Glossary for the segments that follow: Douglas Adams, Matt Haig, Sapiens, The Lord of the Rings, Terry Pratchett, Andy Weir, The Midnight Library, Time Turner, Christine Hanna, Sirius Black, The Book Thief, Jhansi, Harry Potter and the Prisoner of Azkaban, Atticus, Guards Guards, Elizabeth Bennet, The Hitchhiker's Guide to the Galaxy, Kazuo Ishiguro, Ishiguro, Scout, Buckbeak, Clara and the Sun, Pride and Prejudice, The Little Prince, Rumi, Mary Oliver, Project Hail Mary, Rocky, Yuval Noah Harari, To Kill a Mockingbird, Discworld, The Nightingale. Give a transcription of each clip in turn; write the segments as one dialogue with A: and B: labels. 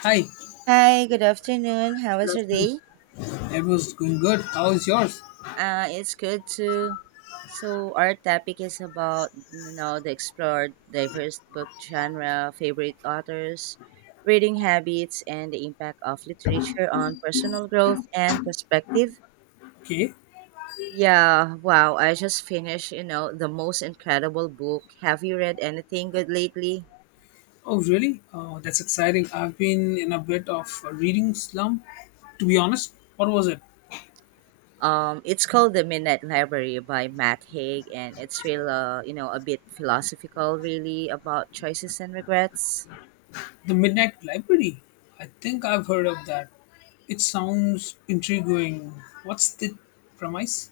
A: Hi,
B: Hi, good afternoon. How was
A: good
B: your
A: afternoon.
B: day?
A: It was going good. How is yours?
B: It's good too. So our topic is about the explored diverse book genre, favorite authors, reading habits, and the impact of literature on personal growth and perspective.
A: Okay.
B: Yeah, wow! I just finished the most incredible book. Have you read anything good lately?
A: Oh, really? Oh, that's exciting. I've been in a bit of a reading slump. To be honest, what was it?
B: It's called The Midnight Library by Matt Haig, and it's real, a bit philosophical, really, about choices and regrets.
A: The Midnight Library. I think I've heard of that. It sounds intriguing. What's the premise?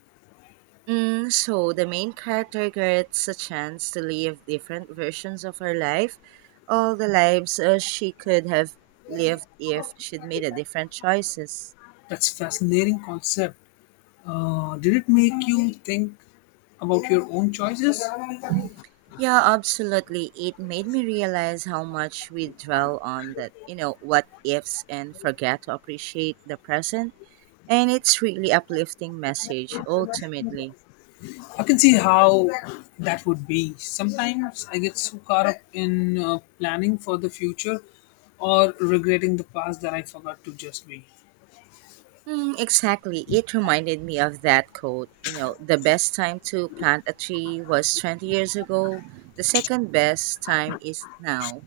B: So the main character gets a chance to live different versions of her life, all the lives she could have lived if she'd made a different choices.
A: That's fascinating concept. Did it make you think about your own choices?
B: Yeah, absolutely. It made me realize how much we dwell on that, what ifs and forget to appreciate the present. And it's really uplifting message ultimately.
A: I can see how that would be. Sometimes I get so caught up in planning for the future or regretting the past that I forgot to just be.
B: Mm, exactly. It reminded me of that quote. The best time to plant a tree was 20 years ago. The second best time is now.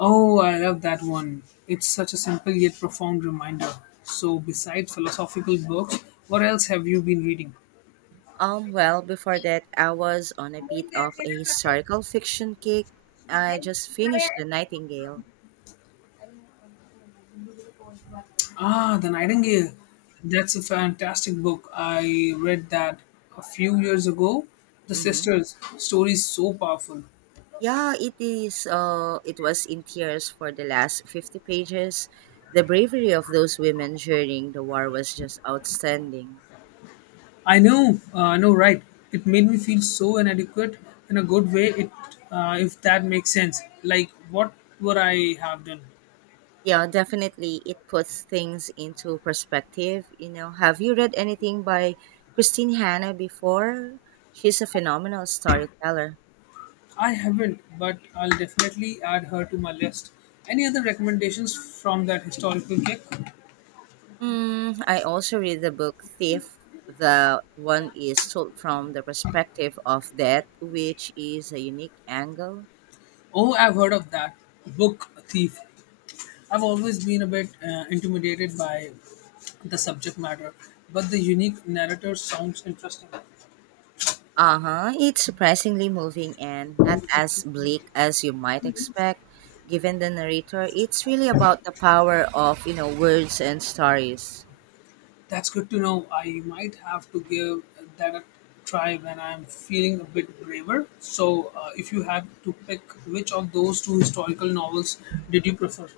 A: Oh, I love that one. It's such a simple yet profound reminder. So, besides philosophical books, what else have you been reading?
B: Well, before that, I was on a bit of a historical fiction kick. I just finished The Nightingale.
A: Ah, The Nightingale. That's a fantastic book. I read that a few years ago. The
B: Mm-hmm.
A: sisters' story is so powerful.
B: Yeah, it is. It was in tears for the last 50 pages. The bravery of those women during the war was just outstanding.
A: I know, right? It made me feel so inadequate in a good way. If that makes sense. Like, what would I have done?
B: Yeah, definitely. It puts things into perspective. Have you read anything by Christine Hanna before? She's a phenomenal storyteller.
A: I haven't, but I'll definitely add her to my list. Any other recommendations from that historical kick?
B: I also read the book Thief. The one is told from the perspective of death, which is a unique angle.
A: Oh, I've heard of that book thief. I've always been a bit intimidated by the subject matter, but the unique narrator sounds interesting.
B: Uh huh. It's surprisingly moving and not as bleak as you might expect. Given the narrator, it's really about the power of, words and stories.
A: That's good to know. I might have to give that a try when I'm feeling a bit braver. So, if you had to pick which of those two historical novels did you prefer?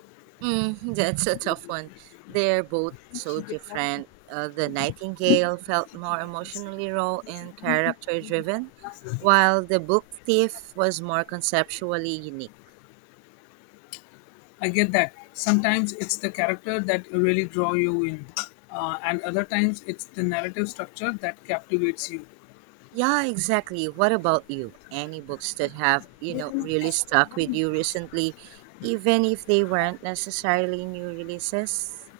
B: That's a tough one. They're both so different. The Nightingale felt more emotionally raw and character driven, while the book Thief was more conceptually unique.
A: I get that. Sometimes it's the character that really draw you in, and other times it's the narrative structure that captivates you.
B: Yeah, exactly. What about you? Any books that have, really stuck with you recently, even if they weren't necessarily new releases?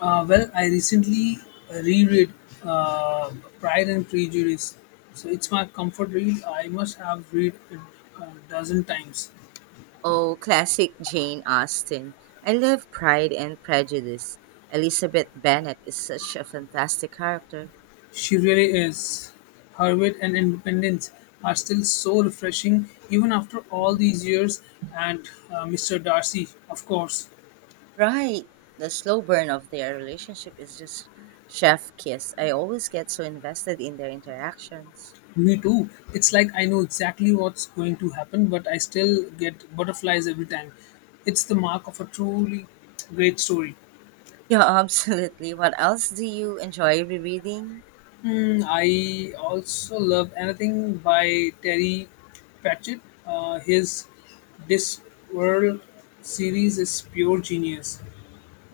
A: Well, I recently reread uh, Pride and Prejudice, so it's my comfort read. I must have read it a dozen times.
B: Oh, classic Jane Austen. I love Pride and Prejudice. Elizabeth Bennet is such a fantastic character.
A: She really is. Her wit and independence are still so refreshing, even after all these years. And Mr. Darcy, of course,
B: Right. The slow burn of their relationship is just chef kiss. I always get so invested in their interactions.
A: me too. It's like I know exactly what's going to happen, but I still get butterflies every time. It's the mark of a truly great story.
B: Yeah, absolutely. What else do you enjoy rereading?
A: I also love anything by Terry Pratchett. His Discworld series is pure genius.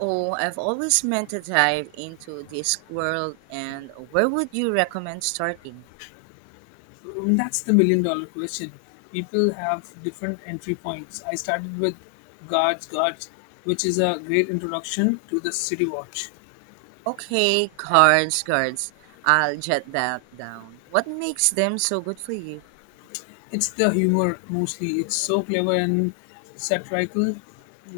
B: Oh, I've always meant to dive into this world and where would you recommend starting?
A: Mm, that's the million-dollar question. People have different entry points. I started with Guards Guards, which is a great introduction to the City Watch.
B: Okay, cards, cards. I'll jot that down. What makes them so good for you?
A: It's the humor mostly. It's so clever and satirical,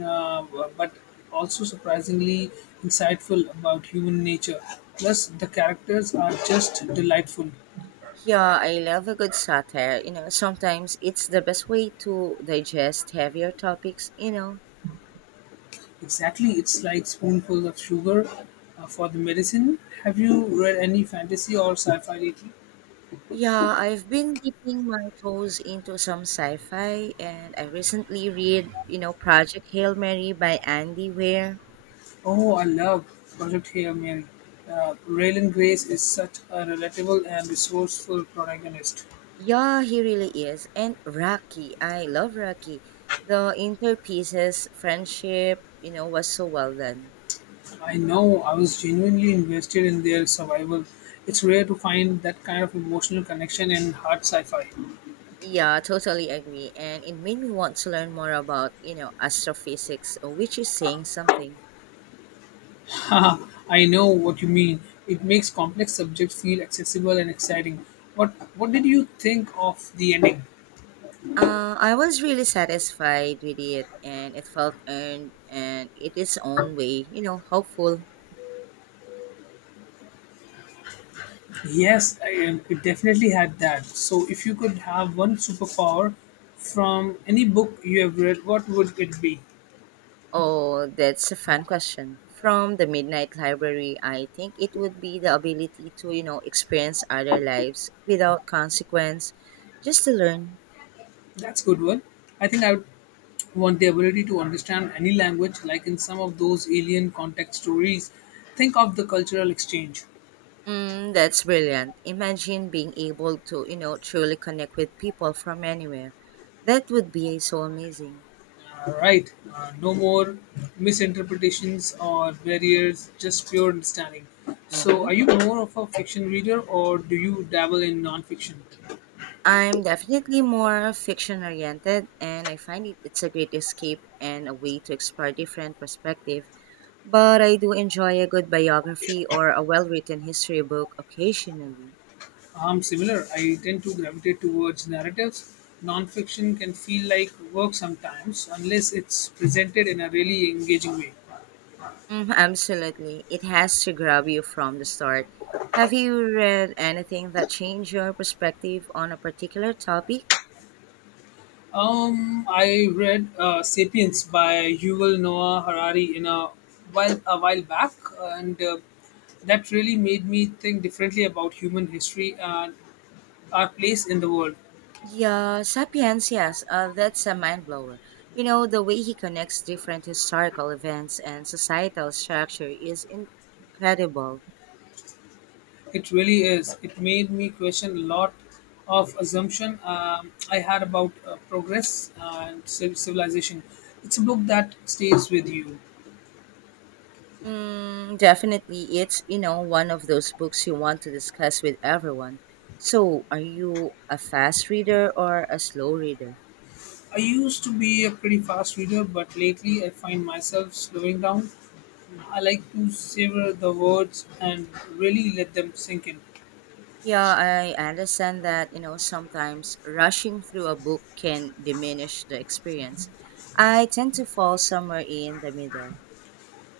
A: uh, but also surprisingly insightful about human nature. Plus, the characters are just delightful.
B: Yeah, I love a good satire. Sometimes it's the best way to digest heavier topics,
A: Exactly, it's like spoonful of sugar for the medicine. Have you read any fantasy or sci-fi lately?
B: Yeah, I've been dipping my toes into some sci-fi and I recently read, Project Hail Mary by Andy Weir.
A: Oh, I love Project Hail Mary. Raylan Grace is such a relatable and resourceful protagonist.
B: Yeah, he really is. And Rocky, I love Rocky. The interpieces, friendship, was so well done.
A: I know I was genuinely invested in their survival. It's rare to find that kind of emotional connection in hard sci-fi.
B: Yeah, totally agree. And it made me want to learn more about, astrophysics, which is saying something.
A: Haha, I know what you mean. It makes complex subjects feel accessible and exciting. What did you think of the ending?
B: I was really satisfied with it and it felt earned and it is own way, hopeful.
A: Yes, it definitely had that. So, if you could have one superpower from any book you have read, what would it be?
B: Oh, that's a fun question. From the Midnight Library, I think it would be the ability to, experience other lives without consequence, just to learn.
A: That's good one. I think I would want the ability to understand any language, like in some of those alien context stories. Think of the cultural exchange.
B: That's brilliant. Imagine being able to, truly connect with people from anywhere. That would be so amazing.
A: Right. No more misinterpretations or barriers, just pure understanding. So,
B: Mm-hmm.
A: are you more of a fiction reader or do you dabble in nonfiction?
B: I'm definitely more fiction oriented, and I find it's a great escape and a way to explore different perspectives. But I do enjoy a good biography or a well written history book occasionally.
A: I'm similar. I tend to gravitate towards narratives. Nonfiction can feel like work sometimes, unless it's presented in a really engaging way.
B: Mm, absolutely. It has to grab you from the start. Have you read anything that changed your perspective on a particular topic?
A: I read *Sapiens* by Yuval Noah Harari in a while back, and that really made me think differently about human history and our place in the world.
B: Yeah, Sapiens, yes. That's a mind blower. The way he connects different historical events and societal structure is incredible.
A: It really is. It made me question a lot of assumption I had about progress and civilization. It's a book that stays with you.
B: Mm, definitely, it's one of those books you want to discuss with everyone. So, are you a fast reader or a slow reader?
A: I used to be a pretty fast reader, but lately I find myself slowing down. I like to savor the words and really let them sink in.
B: Yeah, I understand that sometimes rushing through a book can diminish the experience. I tend to fall somewhere in the middle.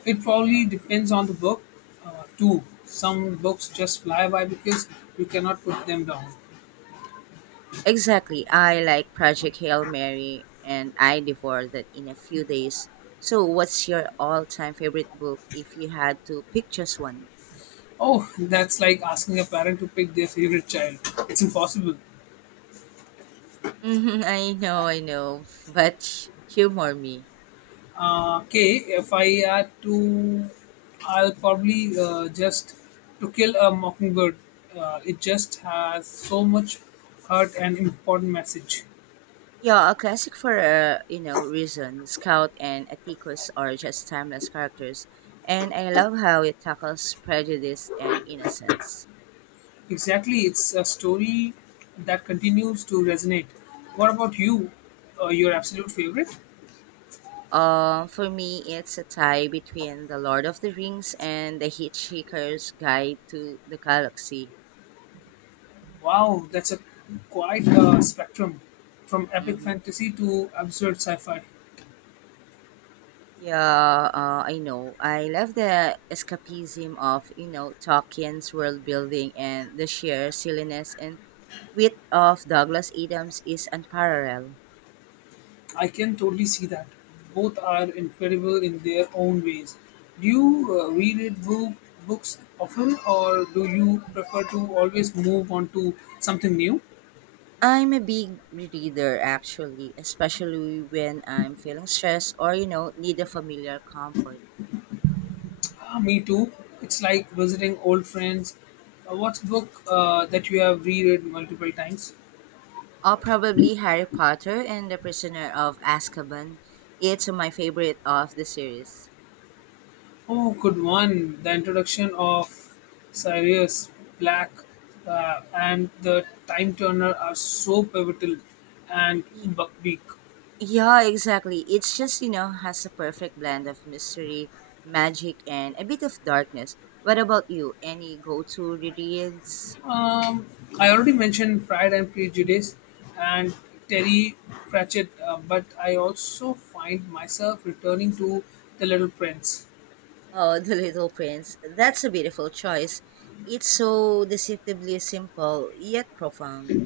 A: It probably depends on the book, too. Some books just fly by because you cannot put them down.
B: Exactly, I like Project Hail Mary, and I devoured that in a few days. So, what's your all-time favorite book if you had to pick just one?
A: Oh, that's like asking a parent to pick their favorite child. It's impossible.
B: Mhm, I know, but humor me.
A: Okay, if I had to, I'll probably just to kill a mockingbird. It just has so much heart and important message.
B: Yeah, a classic for a reason. Scout and Atticus are just timeless characters, and I love how it tackles prejudice and innocence.
A: Exactly, it's a story that continues to resonate. What about you? Your absolute favorite?
B: For me, it's a tie between The Lord of the Rings and The Hitchhiker's Guide to the Galaxy.
A: Wow, that's a quite spectrum, from epic
B: Mm-hmm.
A: fantasy to absurd sci-fi.
B: Yeah, I know. I love the escapism of Tolkien's world building and the sheer silliness and wit of Douglas Adams is unparalleled.
A: I can totally see that. Both are incredible in their own ways. Do you reread books often, or do you prefer to always move on to something new?
B: I'm a big reader actually, especially when I'm feeling stressed or need a familiar comfort.
A: Ah, me too. It's like visiting old friends. What's book that you have reread multiple times?
B: Or probably Harry Potter and the Prisoner of Azkaban. It's my favorite of the series.
A: Oh, good one. The introduction of Sirius Black and the Time Turner are so pivotal. And
B: Y-
A: Buckbeak.
B: yeah, exactly. It's just has a perfect blend of mystery, magic, and a bit of darkness. What about you? Any go-to reads?
A: Um, I already mentioned Pride and Prejudice and Terry Pratchett, but I also find myself returning to The Little Prince.
B: Oh, The Little Prince. That's a beautiful choice. It's so deceptively simple, yet profound.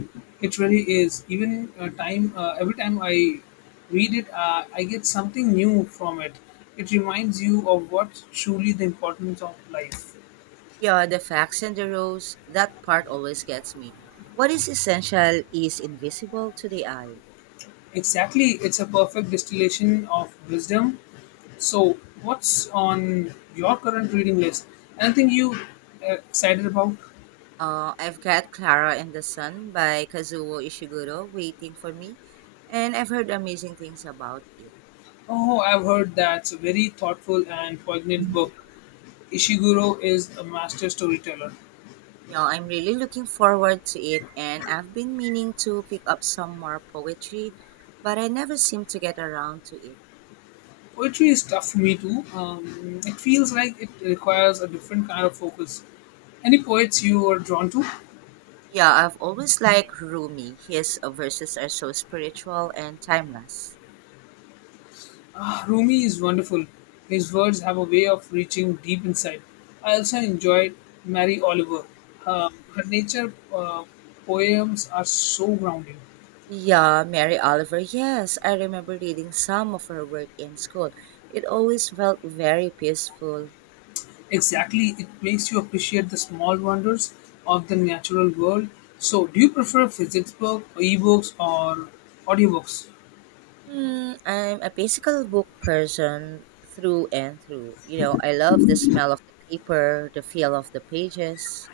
A: It really is. Every time I read it, I get something new from it. It reminds you of what truly the importance of life.
B: Yeah, the facts and the rose, that part always gets me. What is essential is invisible to the eye.
A: Exactly, it's a perfect distillation of wisdom. So, what's on your current reading list? Anything you excited about?
B: I've got Clara and the Sun by Kazuo Ishiguro waiting for me, and I've heard amazing things about it.
A: Oh, I've heard that's a very thoughtful and poignant book. Ishiguro is a master storyteller.
B: Yeah, I'm really looking forward to it, and I've been meaning to pick up some more poetry, but I never seem to get around to it.
A: Poetry is tough for me too. It feels like it requires a different kind of focus. Any poets you are drawn to?
B: Yeah, I've always liked Rumi. His verses are so spiritual and timeless.
A: Ah, Rumi is wonderful. His words have a way of reaching deep inside. I also enjoyed Mary Oliver. Her nature poems are so grounding.
B: Yeah, Mary Oliver. Yes, I remember reading some of her work in school. It always felt very peaceful.
A: Exactly, it makes you appreciate the small wonders of the natural world. So, do you prefer physics book, ebooks, or audiobooks?
B: Hmm, I'm a physical book person through and through. I love the smell of the paper, the feel of the pages.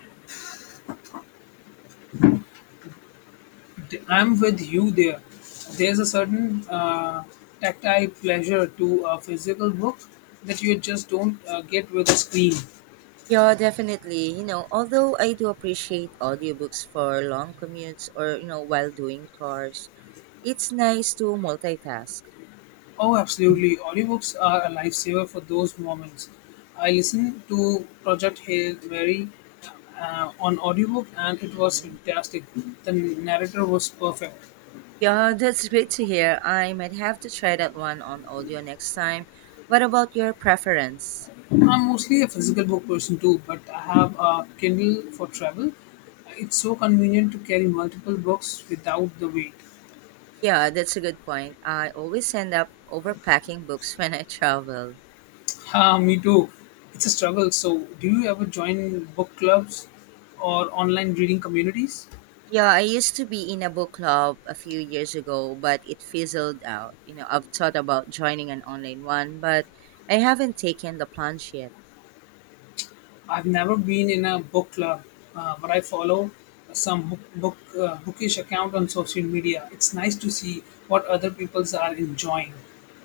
A: I'm with you there. There's a certain tactile pleasure to a physical book that you just don't get with a screen.
B: Yeah, definitely. Although I do appreciate audiobooks for long commutes or, while doing chores, it's nice to multitask.
A: Oh, absolutely. Audiobooks are a lifesaver for those moments. I listened to Project Hail Mary on audiobook and it was
B: Mhm.
A: fantastic. The narrator was perfect.
B: Yeah, that's great to hear. I might have to try that one on audio next time. What about your preference?
A: I'm mostly a physical book person too, but I have a Kindle for travel. It's so convenient to carry multiple books without the weight.
B: Yeah, that's a good point. I always end up overpacking books when I travel.
A: Ah, me too. It's a struggle. So, do you ever join book clubs or online reading communities?
B: Yeah, I used to be in a book club a few years ago, but it fizzled out. I've thought about joining an online one, but I haven't taken the plunge yet.
A: I've never been in a book club, but I follow some bookish account on social media. It's nice to see what other people's are enjoying.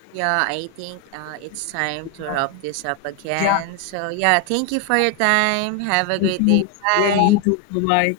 B: Yeah, I think it's time to wrap this up
A: Yeah,
B: again. So, yeah, thank you for your time. Have a
A: thank
B: great day.
A: you. Well, you
B: Bye.
A: too. Bye bye.